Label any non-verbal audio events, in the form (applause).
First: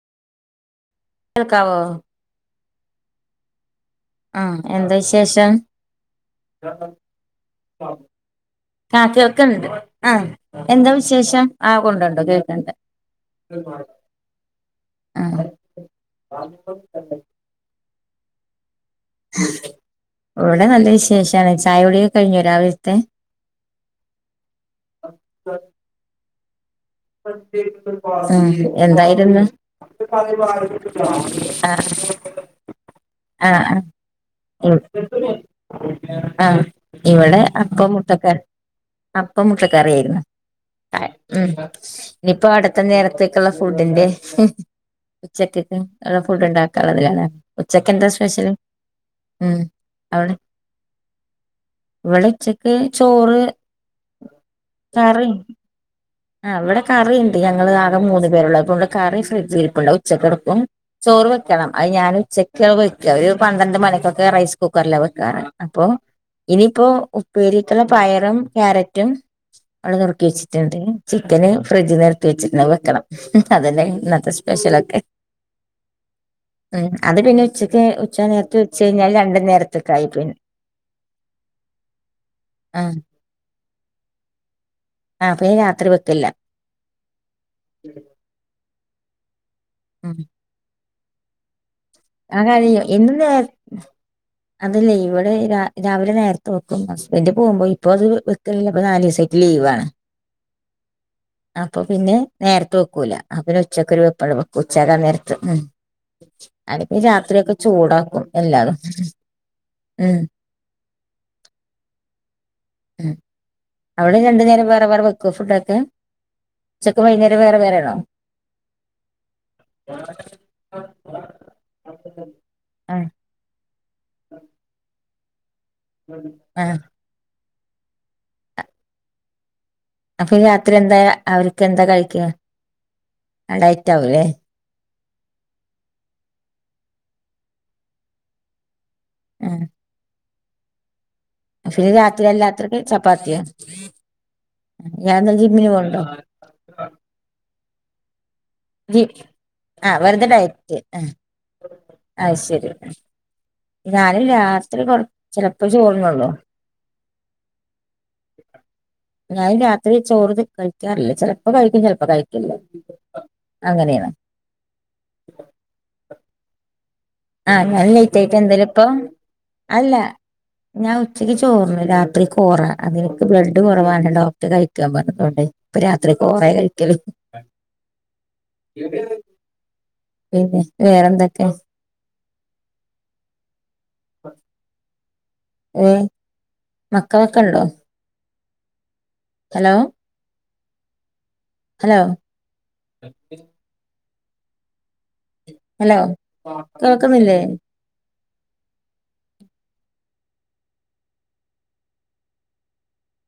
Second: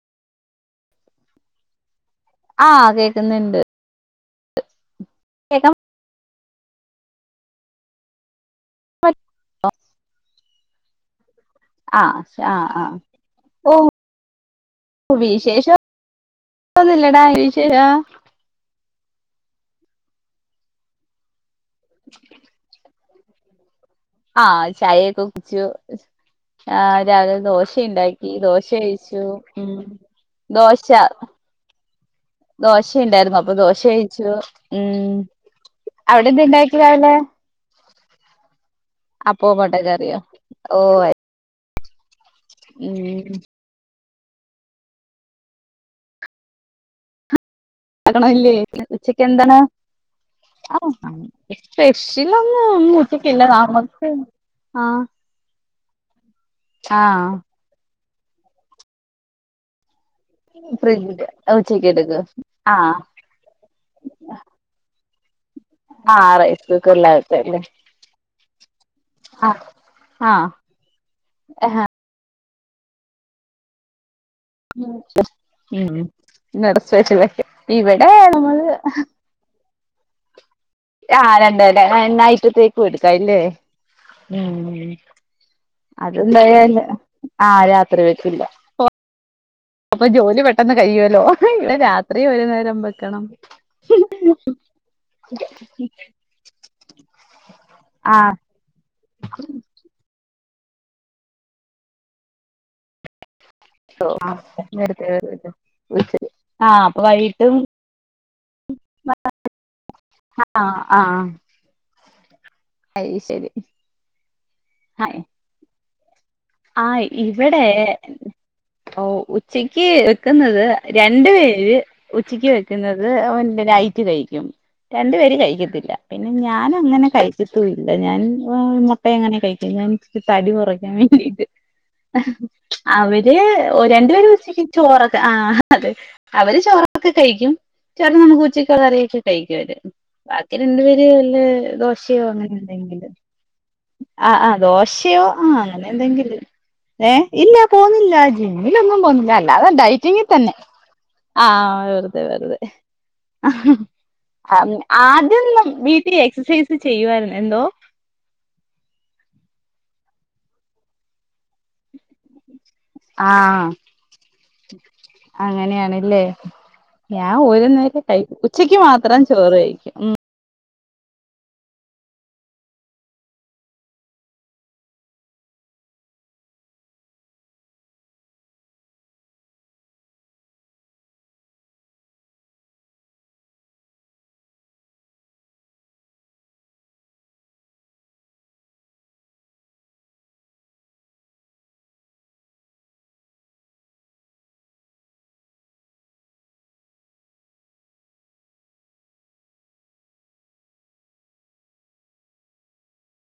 കേൾക്കാവോ ആ കേക്കുന്നുണ്ട് ആ എന്താ വിശേ ഷം കേക്കാൻ (unintelligible) ആ പ കേൾക്കുന്നുണ്ട് ആഹ് എന്താ വിശേഷം ആഹ് കൊണ്ടുണ്ട് ശ കേൾക്കണ്ട് ആഹ് ഓ ആഹ് വിശേഷൊ ന്നില്ലടാ വിശേ ആഹ് ഇവിടെ നല്ല വിശേഷാണ് ചായകുടിയൊക്കെ കഴിഞ്ഞോ രാവിലത്തെ ആഹ് ചായ ഒക്കെ കുടിച്ചു ആഹ് രാവിലെ ദോശയുണ്ടാക്കി ആഹ് ദോശ കഴിച്ചു എന്തായിരുന്നു ഉം ദോശ ആഹ് ദോശണ്ടായിരുന്നു അപ്പൊ ആഹ് ദോശ കഴിച്ചു ആഹ് ഉം അവിടെ എന്ത് ഇണ്ടാക്കി രാവിലെ ട്ടക്കറി അപ്പം അപ്പോ മുട്ട മുട്ടക്കറിയോ കറിയായിരുന്നു ഓ ആഹ് ഉം ഇനിയിപ്പോ അടുത്ത ഉം നേരത്തേക്കുള്ള ഫുഡിന്റെ ക്ഷെ ഉച്ചക്കേക്ക് ഉള്ള ഫുഡ് ഉണ്ടാക്കാനുള്ളതല്ലേ ആണല്ലേ ഉച്ചക്ക് എന്താണ് ഉം അവിടെ ഇവിടെ സ്പെഷ്യൽ ഒന്നും ഉച്ചക്ക് ഒന്നും ചോറ് ഉച്ചക്കില്ല നമക്ക് ആഹ് ആഹ് അവ്ടെ ആഹ് കറിണ്ട് ഞങ്ങള് നാ മൂന്ന് പേരുള്ളൂ അപ്പോ ഇവിടെ കറി ഫ്രിഡ്ജിൽ ഇരിപ്പുണ്ടാവും ഉച്ചക്കെടുക്കും ചോറ് ഫ്രിഡ്ജില് വെക്കണം അത് ഉച്ചക്ക് ഞാന് എടുക്കും ഉച്ചക്കാണ് ആഹ് വെക്ക ഒരു പന്ത്രണ്ട് മണിക്കൊക്കെ റൈസ് കുക്കറില വെക്കാറ് അപ്പോ ആഹ് റൈസ് ഇനിയിപ്പോ കുക്കറിലാകത്തല്ലേ ഉപ്പേരിക്കുള്ള പയറും ക്യാരറ്റും ആഹ് അവിടെ നുറുക്കി ആഹ് വെച്ചിട്ടുണ്ട് ചിക്കന് ആഹ് ഫ്രിഡ്ജിനാത്ത് ചിന്ന് വെക്കണം അതന്നെ ഇന്നത്തെ സ്പെ ഉം അത് പിന്നെ (unintelligible) ഉച്ചക്ക് ഇവിടെ ഉച്ച നേരത്ത് നമ്മള് വെച്ച് കഴിഞ്ഞാൽ രണ്ട് നേരത്തേക്കായി പിന്നെ ആ ഞാനണ്ട്ല്ലേ ആ രണ്ടായ്ചത്തേക്കും എടുക്കാല്ലേ ഉം ആ പിന്നെ രാത്രി അത്‌ വെക്കില്ല എന്തായാല് ആഹ് രാത്രി വക്കില്ല അപ്പൊ ഉം ജോലി പെട്ടെന്ന് കഴിയൂല്ലോ ആ കഴിയും ഇന്നു നേ അതല്ലേ ഇവിടെ രാ രാവിലെ നേരത്തെ വെക്കും ഹസ്ബൻഡ് പോകുമ്പോ ഇപ്പൊ അത് ആഹ് വെക്കലില്ല ഇപ്പൊ നാല് ദിവസായിട്ട് ലീവാണ് അപ്പൊ പിന്നെ നേരത്തെ വെക്കൂല അന്നരം ഉച്ചകൊരു വെപ്പുള്ളു ഉച്ചാകാൻ നേരത്തെ നേരത്ത് ഉമ് വിളിച്ചത് ആഹ് അതിപ്പ അപ്പൊ രാത്രി ഒക്കെ വൈകിട്ടും ചൂടാക്കും എല്ലാവർക്കും മ് ആഹ് ആഹ് അയ് ശരി അവിടെ രണ്ട് നേരം വേറെ വേറെ വെക്കും ഫുഡ് കെ ആ ഇവിടെ വേറെയാണോ ഉച്ചയ്ക്ക് വെക്കുന്നത് രണ്ടു പേര് ഉച്ചയ്ക്ക് ആഹ് വെക്കുന്നത് കഴിക്കും രണ്ട് പേര് കയിക്കും പിന്നെ ഞാൻ ആഹ് അങ്ങനെ കഴിച്ച കത്തും ഇല്ല ഞാൻ മുട്ട എങ്ങനെ കഴിക്കും ഞാൻ അപ്പൊ ഈ തടി രാത്രി കുറയ്ക്കാൻ എന്താ വേണ്ടി അവർക്ക് എന്താ കഴിക്കുക അവര് ആ ഡയറ്റ് ആവൂലേ രണ്ടുപേര് ഉച്ചക്ക്‌ ചോറൊക്കെ ആ അതെ അവര് ചോറൊക്കെ കഴിക്കും ചേറുത് നമുക്ക് ഉച്ചക്ക് ഉള്ള കറി കഴിക്കും ആഹ് അവര് ബാക്കി രണ്ട് പേര് ഇല്ല പിന്നെ ദോശയോ രാത്രി അങ്ങനെ എല്ലാത്തർക്ക് എന്തെങ്കിലും ചപ്പാത്തിയോ ആ ആ ദോശയോ ഇയാളെന്താ ആ ജിമ്മിന് അങ്ങനെ പോണുണ്ടോ എന്തെങ്കിലും ഏ ഇല്ല പോന്നില്ല ജി ജിമ്മിലൊന്നുംപോകുന്നില്ല അല്ലാതെ ആഹ് ഡയറ്റിങ്ങിൽ വെറുതെ തന്നെ ഡയറ്റ് ആഹ് ആ വെറുതെ അത് വെറുതെ ശരി ഞാനും രാത്രി കൊറ ചിലപ്പോ ആദ്യമൊന്നും വീട്ടിൽ ചോറുണ്ണുള്ളൂ എക്സസൈസ് ചെയ്യുവായിരുന്നു എന്തോ ഞാൻ രാത്രി ചോറ് കഴിക്കാറില്ലേ ചിലപ്പോ കഴിക്കും ചിലപ്പോ കഴിക്കില്ല ആ അങ്ങനെയാണ് അങ്ങനെയാണല്ലേ ഞാൻ ആഹ് ഒരു ഞാൻ നേരം ലേറ്റ് ആയിട്ട് കഴിക്കും എന്തേലും ഉച്ചയ്ക്ക് ഇപ്പൊ മാത്രം ചോറ് കഴിക്കും അല്ല ഉ ഞാൻ ഉച്ചയ്ക്ക് ചോറുണ്ണും രാത്രി കോറ അതെനിക്ക് ബ്ലഡ്‌ കുറവാണ് ഡോക്ടർ കഴിക്കാൻ പറഞ്ഞട്ടുണ്ട് ഇപ്പൊ രാത്രി കോറേ കഴിക്കല് പിന്നെ വേറെന്തൊക്കെ മക്കളൊക്കെണ്ടോ ഹലോ ഹലോ ഹലോ കേൾക്കുന്നില്ലേ